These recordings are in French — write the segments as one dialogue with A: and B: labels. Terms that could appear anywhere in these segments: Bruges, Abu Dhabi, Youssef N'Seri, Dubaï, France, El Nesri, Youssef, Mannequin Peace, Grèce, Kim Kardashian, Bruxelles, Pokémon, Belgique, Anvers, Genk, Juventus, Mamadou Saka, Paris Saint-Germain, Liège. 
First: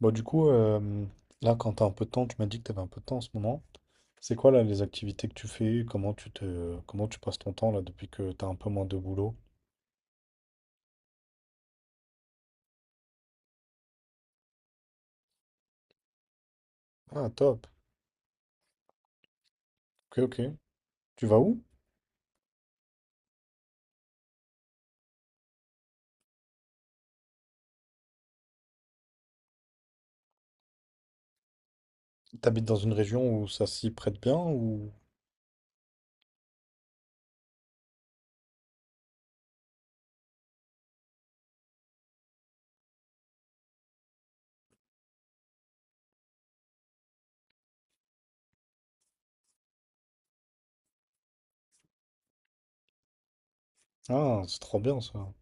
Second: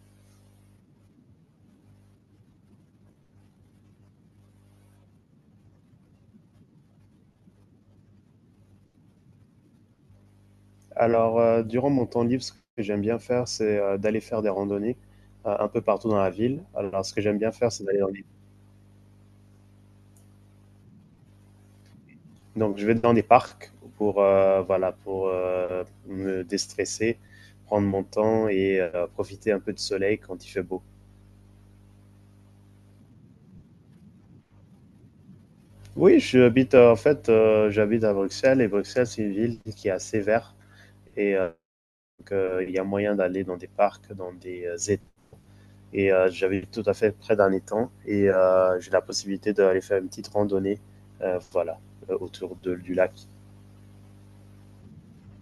A: Bon, du coup, là, quand tu as un peu de temps, tu m'as dit que tu avais un peu de temps en ce moment. C'est quoi, là, les activités que tu fais? Comment comment tu passes ton temps, là, depuis que tu as un peu moins de boulot?
B: Durant mon temps libre, ce que j'aime bien faire, c'est d'aller faire des randonnées un peu partout dans la ville. Alors, ce que
A: Ah,
B: j'aime bien
A: top.
B: faire, c'est d'aller dans des...
A: Ok, ok. Tu vas où?
B: Donc, je vais dans des parcs pour, me déstresser, prendre mon temps et profiter un peu du soleil quand il fait beau.
A: T'habites dans une région où ça s'y prête bien ou...
B: Oui, j'habite, en fait, j'habite à Bruxelles et Bruxelles, c'est une ville qui est assez verte et il y a moyen d'aller dans des parcs, dans des étangs. Et j'avais tout à fait près d'un étang et j'ai la possibilité d'aller faire une petite randonnée, euh, voilà, autour du lac.
A: Ah, c'est trop bien, ça.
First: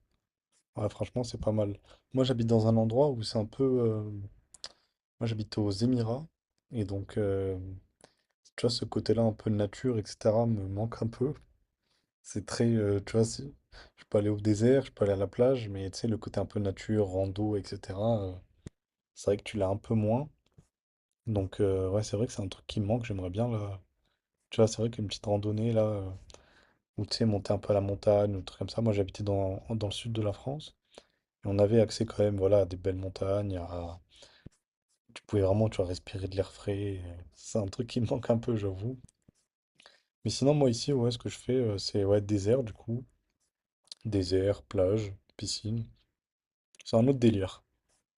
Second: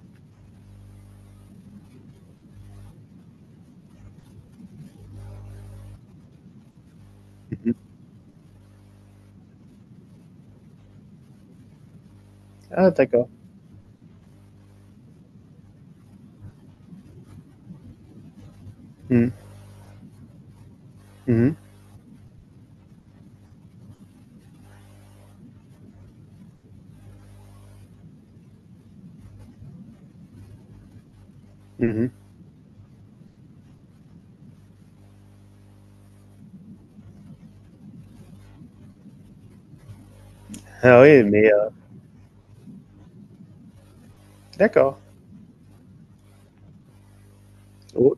A: Ouais, franchement, c'est pas mal. Moi, j'habite dans un endroit où c'est un peu... Moi, j'habite aux Émirats. Et donc,
B: Mhm.
A: tu vois, ce côté-là, un peu nature, etc., me manque un peu. C'est très,
B: Ah,
A: tu vois,
B: d'accord.
A: je peux aller au désert, je peux aller à la plage, mais tu sais, le côté un peu nature, rando, etc., c'est
B: Mhm.
A: vrai que tu l'as un peu moins.
B: Mhm.
A: Donc, ouais, c'est vrai que c'est un truc qui me manque, j'aimerais bien, là. Tu vois, c'est vrai qu'une petite randonnée, là, ou tu sais, monter un peu à la montagne, ou un truc comme ça. Moi, j'habitais dans le sud de la France, et on avait accès
B: Mhm.
A: quand même, voilà, à des belles montagnes, tu pouvais vraiment, tu vois, respirer de l'air frais, et c'est un truc qui me manque un peu, j'avoue. Mais sinon, moi, ici,
B: Ah
A: ouais, ce
B: oui,
A: que je
B: mais
A: fais, c'est, ouais, désert, du coup. Désert,
B: d'accord.
A: plage, piscine. C'est un autre délire.
B: Oh,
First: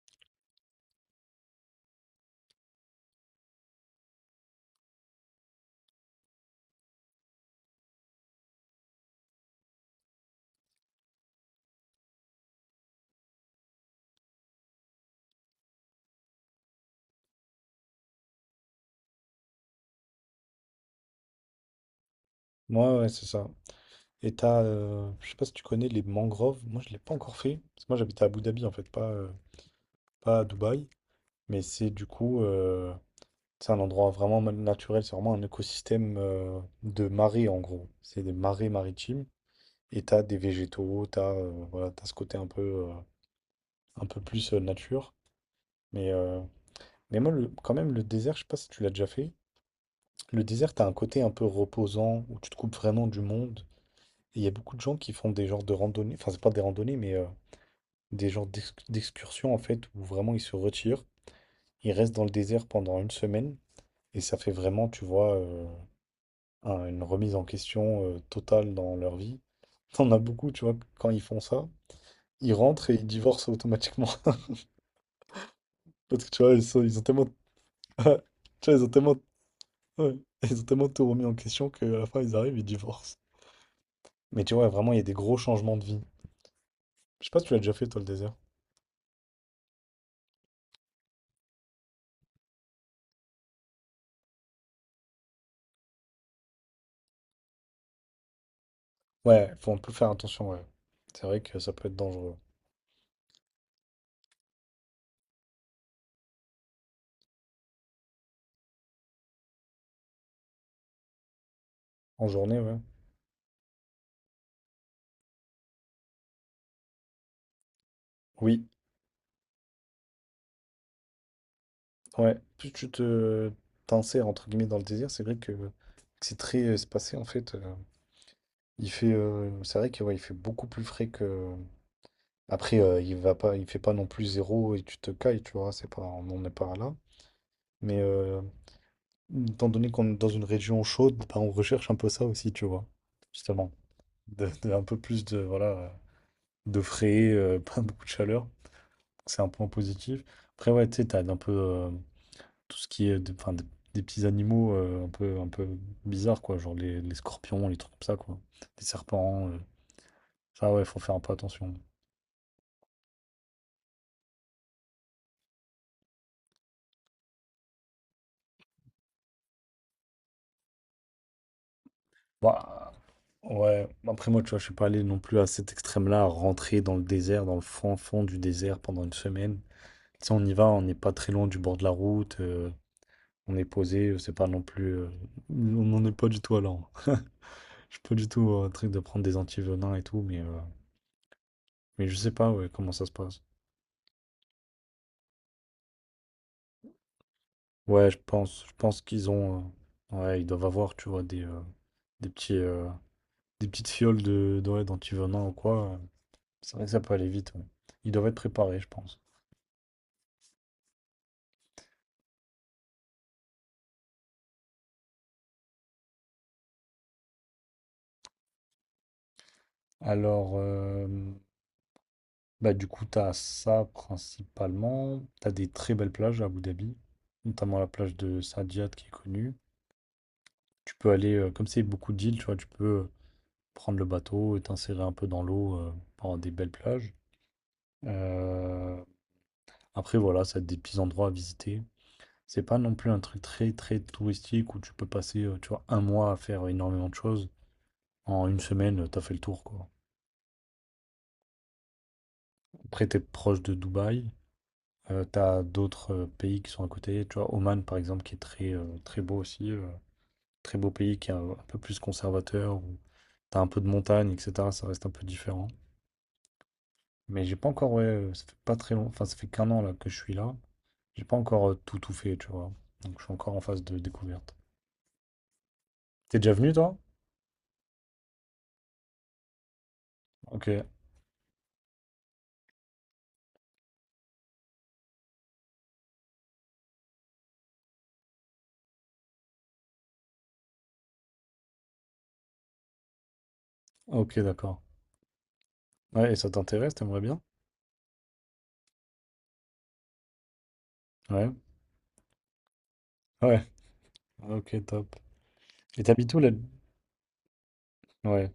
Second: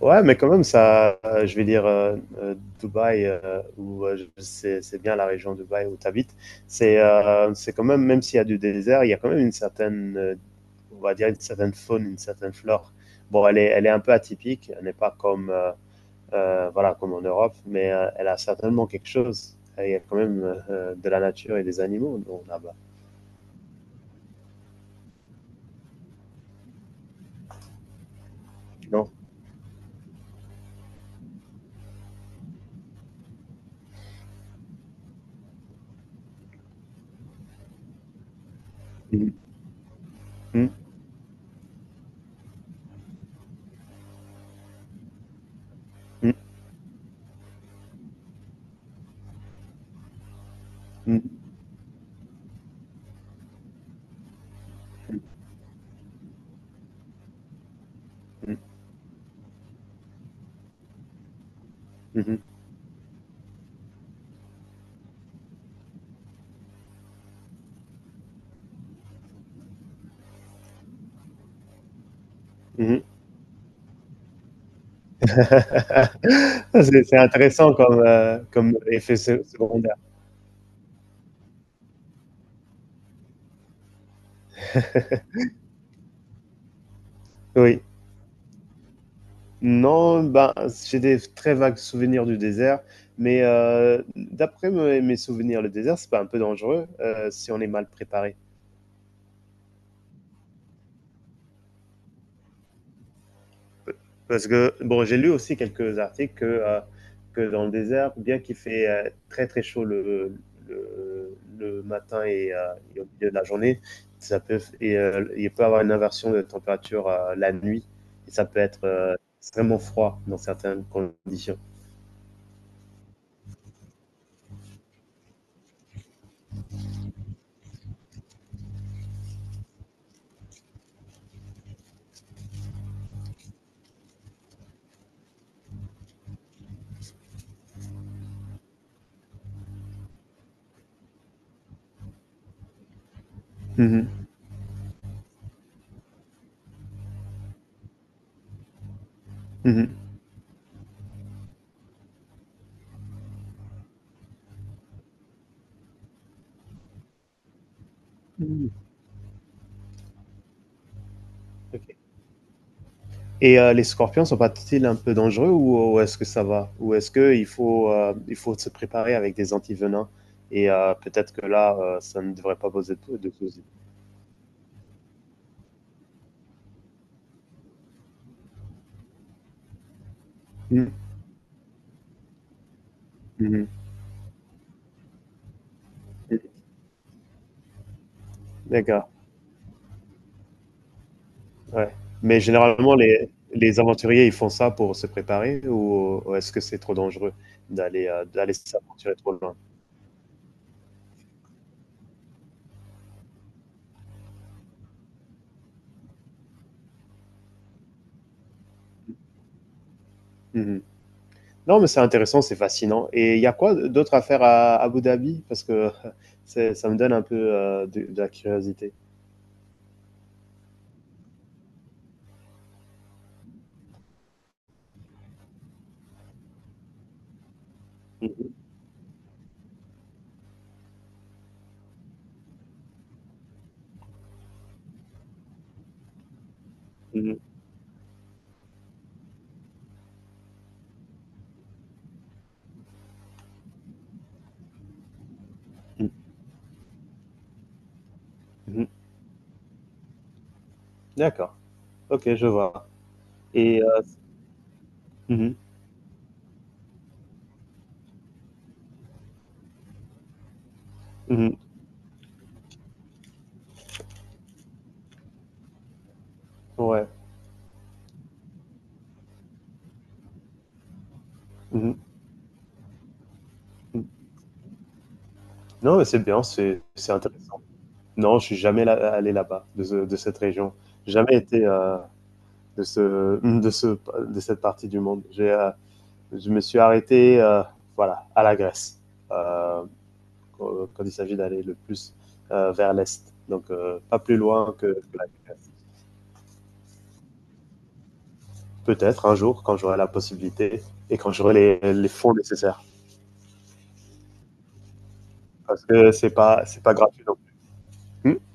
B: ouais, mais quand même, ça, Dubaï, c'est bien la région de Dubaï où tu habites, c'est quand même, même s'il y a du désert, il y a quand même une certaine, on va dire, une certaine faune, une certaine flore. Bon, elle est un peu atypique, elle n'est pas comme, voilà, comme en Europe, mais elle a certainement quelque chose. Il y a quand même de la nature et des animaux là-bas.
A: Moi, ouais, c'est ça. Et t'as, je sais pas si tu connais les mangroves. Moi, je l'ai pas encore fait. Parce que moi, j'habite à Abu Dhabi, en fait, pas,
B: Non.
A: euh, pas à Dubaï. Mais c'est du coup, c'est un endroit vraiment naturel. C'est vraiment un écosystème de marée, en gros. C'est des marées maritimes.
B: Mhm,
A: Et t'as des
B: mhm,
A: végétaux, t'as voilà, t'as ce côté euh, un peu plus nature. Mais euh, Mais moi, quand même, le désert, je sais pas si tu l'as déjà fait. Le désert, t'as un côté un
B: mhm,
A: peu reposant où tu te coupes vraiment du monde. Et il y a beaucoup de gens qui font des genres de randonnées, enfin, c'est pas des randonnées, mais des genres
B: mhm,
A: d'excursions en fait, où vraiment ils se retirent, ils restent dans le
B: mhm,
A: désert pendant une semaine et ça fait vraiment, tu vois, une remise en question totale dans leur vie. T'en as beaucoup, tu vois, quand ils font ça, ils rentrent et
B: mhm.
A: ils divorcent automatiquement. Parce que tu vois, ils ont
B: C'est
A: tellement,
B: intéressant comme,
A: tu
B: comme
A: vois, ils ont tellement.
B: effet secondaire.
A: Ouais. Ils ont tellement tout remis en question qu'à la fin, ils arrivent, ils divorcent. Mais tu vois, vraiment, il y a des gros changements de vie. Je sais pas si tu l'as déjà
B: Oui.
A: fait, toi, le désert.
B: Non, ben, j'ai des très vagues souvenirs du désert, mais d'après mes souvenirs, le désert, c'est pas un peu dangereux si on est mal préparé?
A: Ouais, faut un peu faire attention, ouais. C'est vrai que ça peut être dangereux.
B: Parce que, bon, j'ai lu aussi quelques articles que dans le désert, bien qu'il fait très très chaud le matin
A: En journée, ouais.
B: et au milieu de la journée, il peut y avoir une inversion de température la nuit et ça peut
A: Oui,
B: être extrêmement froid dans certaines conditions.
A: ouais. Plus tu te t'insères, entre guillemets, dans le désert, c'est vrai que c'est très espacé, en fait. Il fait, c'est vrai que, ouais, il fait beaucoup plus frais que... Après, il fait pas non plus zéro et tu te cailles, tu vois, c'est pas, on n'en est pas là. Mais euh, Étant donné qu'on est dans une région chaude, bah, on recherche un peu ça aussi, tu vois, justement.
B: Mhm,
A: Un peu plus de, voilà, de frais, pas beaucoup de chaleur. C'est un point
B: mhm.
A: positif. Après, ouais, tu sais, t'as un peu tout ce qui est enfin, des petits animaux un peu bizarres, quoi, genre les scorpions, les trucs comme ça, quoi.
B: Mhm.
A: Les serpents, ça, ouais, faut faire un peu attention.
B: Ok. Et les scorpions sont pas-ils un peu dangereux ou est-ce que ça va? Ou est-ce il faut se préparer avec des antivenins? Et peut-être que là, ça ne devrait pas
A: Bah,
B: poser de soucis.
A: ouais, après, moi, tu vois, je suis pas allé non plus à cet extrême-là, à rentrer dans le désert, dans le fond du désert pendant une semaine. Si on y va, on
B: Mmh,
A: n'est pas très loin du bord de la route, on est
B: mmh,
A: posé, c'est pas non plus. On n'en est pas du
B: mmh.
A: tout à là. Je suis pas du tout un truc de
B: D'accord,
A: prendre des antivenins et tout, mais, euh,
B: ouais.
A: mais je sais
B: Mais
A: pas ouais, comment
B: généralement,
A: ça se passe.
B: les aventuriers, ils font ça pour se préparer ou est-ce que c'est trop dangereux d'aller,
A: Ouais, je
B: d'aller
A: pense, je pense
B: s'aventurer
A: qu'ils
B: trop loin?
A: ont. Ouais, ils doivent avoir, tu vois, des petits, euh, des petites fioles de, ouais, d'antivenins ou quoi. C'est vrai que ça peut aller vite. Ouais. Ils doivent être préparés, je pense.
B: Mmh. Non, mais c'est intéressant, c'est fascinant et il y a quoi d'autre à faire à Abu Dhabi? Parce que c'est ça me donne un peu, de la curiosité.
A: Alors, bah, du coup, t'as ça principalement. T'as des très belles plages à Abu Dhabi, notamment la plage de
B: Mmh
A: Saadiyat qui est connue. Tu peux aller, comme c'est beaucoup d'îles, tu vois, tu peux prendre le bateau et t'insérer un peu dans l'eau par des belles plages.
B: mh, mmh
A: Euh, Après, voilà, ça a des petits endroits à visiter. C'est pas non plus un truc très très touristique où tu peux passer, tu vois, un
B: mh,
A: mois à faire énormément de choses. En une
B: mmh.
A: semaine, t'as fait le tour, quoi.
B: D'accord, OK, je vois
A: Après, t'es proche de
B: et
A: Dubaï.
B: mmh mh,
A: T'as d'autres pays qui sont à côté, tu vois, Oman par exemple qui est très beau aussi, très beau pays qui est un
B: mmh
A: peu plus conservateur, où t'as un peu de montagne, etc. Ça reste un peu différent.
B: ouais,
A: Mais j'ai pas encore, ouais, ça fait pas très long, enfin ça fait qu'un an là que je suis là, j'ai pas encore
B: mmh mh,
A: tout tout fait, tu vois. Donc je suis encore en phase de
B: mmh.
A: découverte.
B: Non, mais c'est
A: T'es
B: bien,
A: déjà venu toi?
B: c'est intéressant. Non, je suis jamais allé là-bas, de cette
A: Ok,
B: région. Jamais été de ce, de ce, de cette partie du monde. Je me suis arrêté, voilà, à la Grèce, euh, quand il s'agit d'aller le plus vers l'est. Donc, pas
A: ok,
B: plus loin
A: d'accord.
B: que la Grèce.
A: Ouais, et ça t'intéresse, t'aimerais bien?
B: Peut-être un jour, quand j'aurai la possibilité et quand
A: Ouais,
B: j'aurai les fonds nécessaires,
A: ouais, ok, top.
B: parce
A: Et
B: que
A: t'habites où là?
B: c'est pas gratuit non plus. Hmm.
A: Ouais.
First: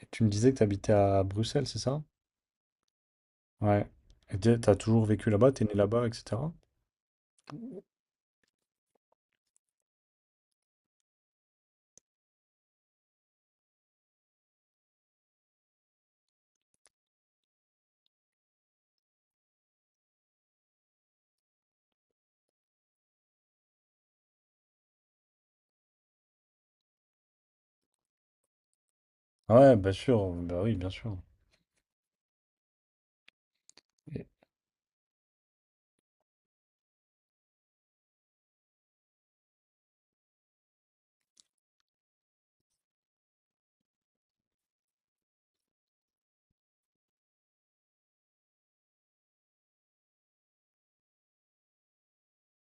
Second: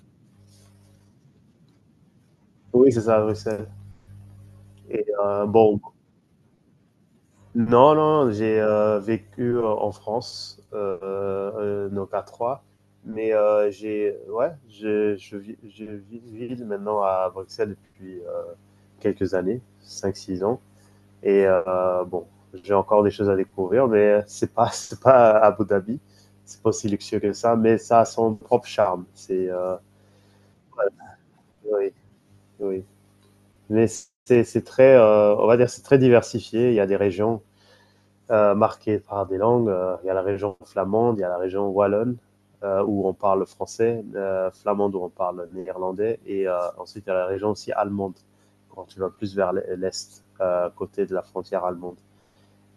A: Et tu me disais que t'habitais à Bruxelles, c'est ça?
B: Oui, c'est ça, Bruxelles.
A: Ouais. Et t'as
B: Et
A: toujours vécu là-bas, t'es né
B: bon,
A: là-bas, etc.
B: non, non, j'ai vécu en France, non pas trois, mais j'ai, ouais, je vis vis maintenant à Bruxelles depuis quelques années, 5, 6 ans. Et bon, j'ai encore des choses à découvrir, mais c'est pas, c'est pas à Abu Dhabi, c'est pas aussi luxueux que ça, mais ça a son propre charme.
A: Ouais, bien sûr, bah oui, bien sûr.
B: Oui, oui. Mais
A: Et-
B: c'est très, on va dire, c'est très diversifié. Il y a des régions marquée par des langues. Il y a la région flamande, il y a la région wallonne où on parle français, flamande où on parle néerlandais, et ensuite il y a la région aussi allemande quand tu vas plus vers l'est, côté de la frontière allemande.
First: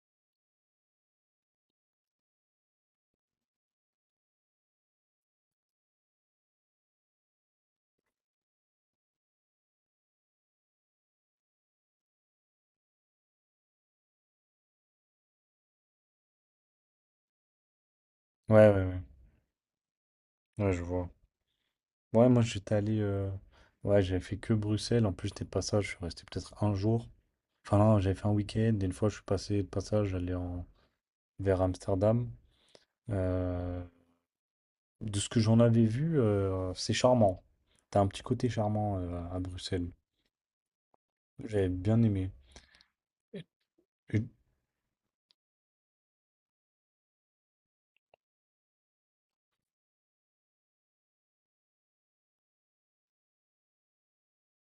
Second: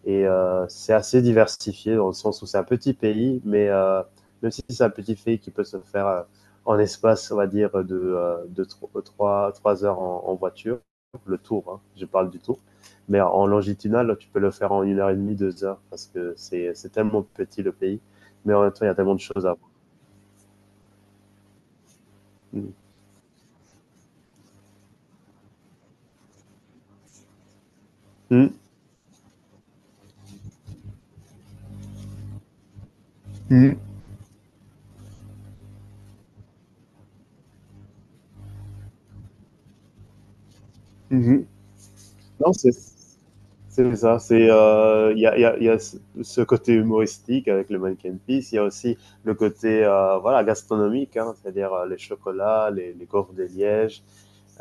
B: Et c'est assez diversifié dans le sens où c'est un petit pays, mais même si c'est un petit pays qui peut se faire en espace, on va dire, de 3 heures voiture, le tour, hein, je parle du tour, mais en longitudinal, tu peux le faire en 1 heure et demie, 2 heures, parce que c'est tellement petit le pays, mais en
A: Ouais,
B: même temps,
A: ouais,
B: il y a
A: ouais.
B: tellement de choses à voir.
A: Ouais, je vois. Ouais, moi j'étais allé. Ouais, j'avais fait que Bruxelles. En plus, j'étais de passage, je suis resté peut-être un jour. Enfin, non, j'avais fait un
B: Mmh.
A: week-end. Et une fois, je suis passé de passage, j'allais en... vers Amsterdam.
B: Mmh.
A: Euh, De ce que j'en avais vu, c'est charmant. T'as un petit côté charmant à Bruxelles.
B: Mmh.
A: J'avais bien aimé.
B: Non, c'est ça.
A: Et-
B: C'est il y, a, il y, a, il y, a, ce Ce côté humoristique avec le Mannequin Peace. Il y a aussi le côté gastronomique, hein, c'est-à-dire les chocolats, les gaufres des lièges.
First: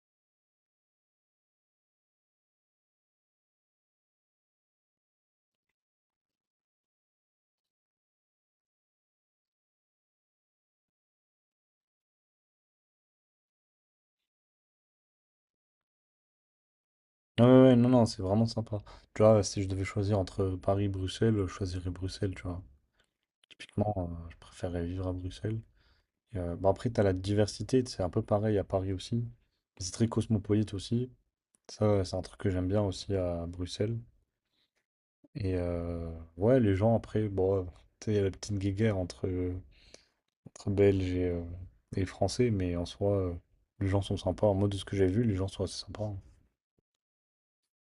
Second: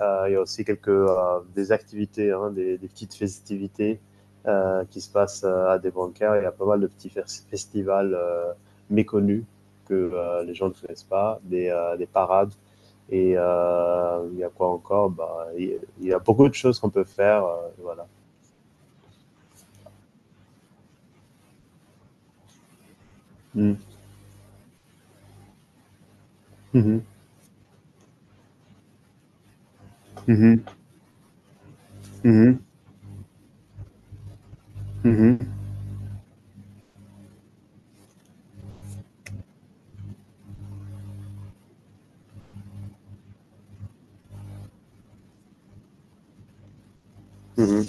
B: Il y a aussi quelques des activités, hein, petites festivités qui se passent à des bancaires. Il y a pas mal de petits festivals méconnus que les gens ne connaissent pas, des parades et il y a quoi encore bah, il y a beaucoup de choses qu'on peut faire.
A: Ouais, ouais, ouais, non, non,
B: Voilà.
A: c'est vraiment sympa. Tu vois, si je devais choisir entre Paris et Bruxelles, je choisirais Bruxelles, tu vois.
B: Mhm,
A: Typiquement, je préférerais vivre à Bruxelles. Et, bon, après,
B: mhm,
A: t'as la diversité, c'est un peu pareil à Paris aussi. C'est très cosmopolite aussi. Ça, c'est un truc que
B: mhm,
A: j'aime bien aussi à Bruxelles.
B: mhm,
A: Et ouais, les gens, après, bon, tu sais, il y a la petite guéguerre entre Belges et Français, mais en soi, les gens sont sympas. Moi, de ce que j'ai vu, les gens sont assez sympas, hein.
B: mhm.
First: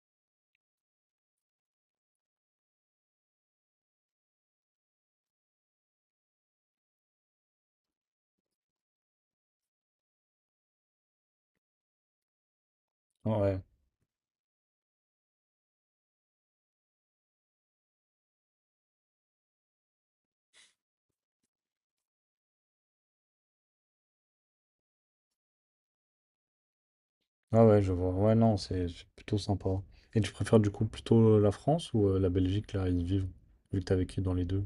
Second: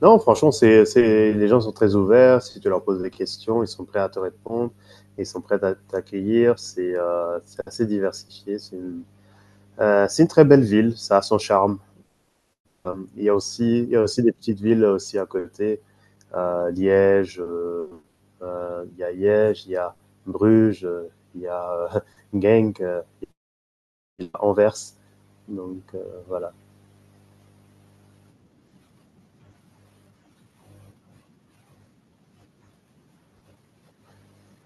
B: Non, franchement, les gens sont très ouverts. Si tu leur poses des questions, ils sont prêts à te répondre. Ils sont prêts à t'accueillir. C'est assez diversifié. C'est une très belle ville. Ça a son charme.
A: Ouais, ouais.
B: Il y a aussi des petites villes aussi à côté euh, Liège, euh, il y a Liège, il y a Bruges, il y a Genk, il y a Anvers. Donc voilà.
A: Ah ouais, je vois. Ouais, non, c'est plutôt sympa. Et tu préfères du coup plutôt la France ou la Belgique, là, ils vivent, vu que t'as vécu dans les deux?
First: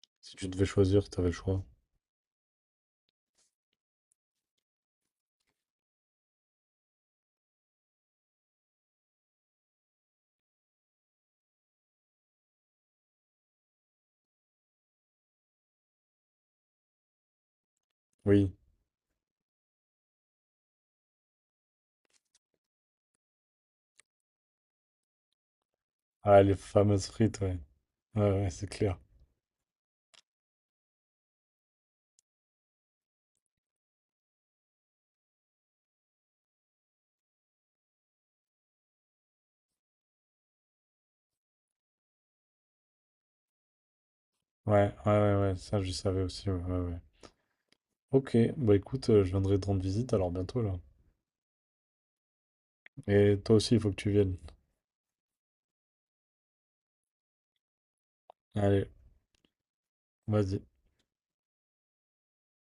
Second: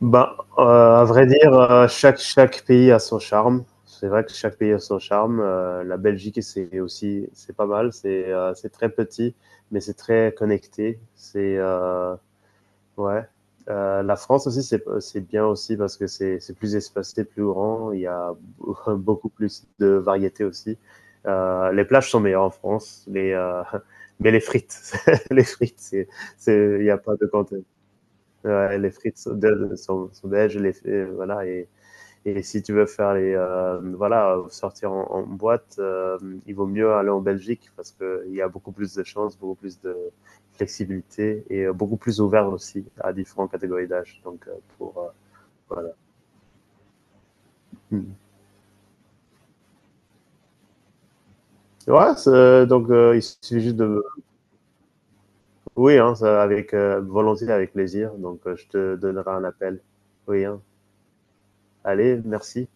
B: Ben,
A: Si tu devais choisir,
B: à
A: si
B: vrai
A: t'avais le
B: dire,
A: choix.
B: chaque pays a son charme, c'est vrai que chaque pays a son charme. La Belgique, c'est pas mal. C'est très petit, mais c'est très connecté. C'est ouais. La France aussi, c'est bien aussi parce que c'est plus espacé, plus grand. Il y a
A: Oui.
B: beaucoup plus de variétés aussi. Les plages sont meilleures en France, mais les frites, les frites,
A: Ah, les
B: c'est il y a
A: fameuses
B: pas de
A: frites,
B: contr
A: ouais. Ouais, ouais, c'est
B: ouais, les
A: clair.
B: frites sont de sont sont belges, les f et voilà et si tu veux faire sortir en boîte, il vaut mieux aller en Belgique parce qu'il y a beaucoup plus de chances, beaucoup plus de flexibilité et beaucoup plus ouvert aussi à différentes catégories d'âge. Donc,
A: Ouais,
B: pour, euh,
A: ouais, ouais, ouais, ça,
B: voilà.
A: je savais aussi, ouais, ouais, ouais. Ok, bah écoute, je viendrai te rendre visite alors bientôt, là.
B: Ouais, c'est, donc, il
A: Et toi
B: suffit
A: aussi,
B: juste
A: il faut que
B: de.
A: tu viennes.
B: Oui, hein, ça, avec volonté, avec plaisir. Donc, je
A: Allez,
B: te donnerai un appel. Oui, hein,
A: vas-y.
B: allez, merci.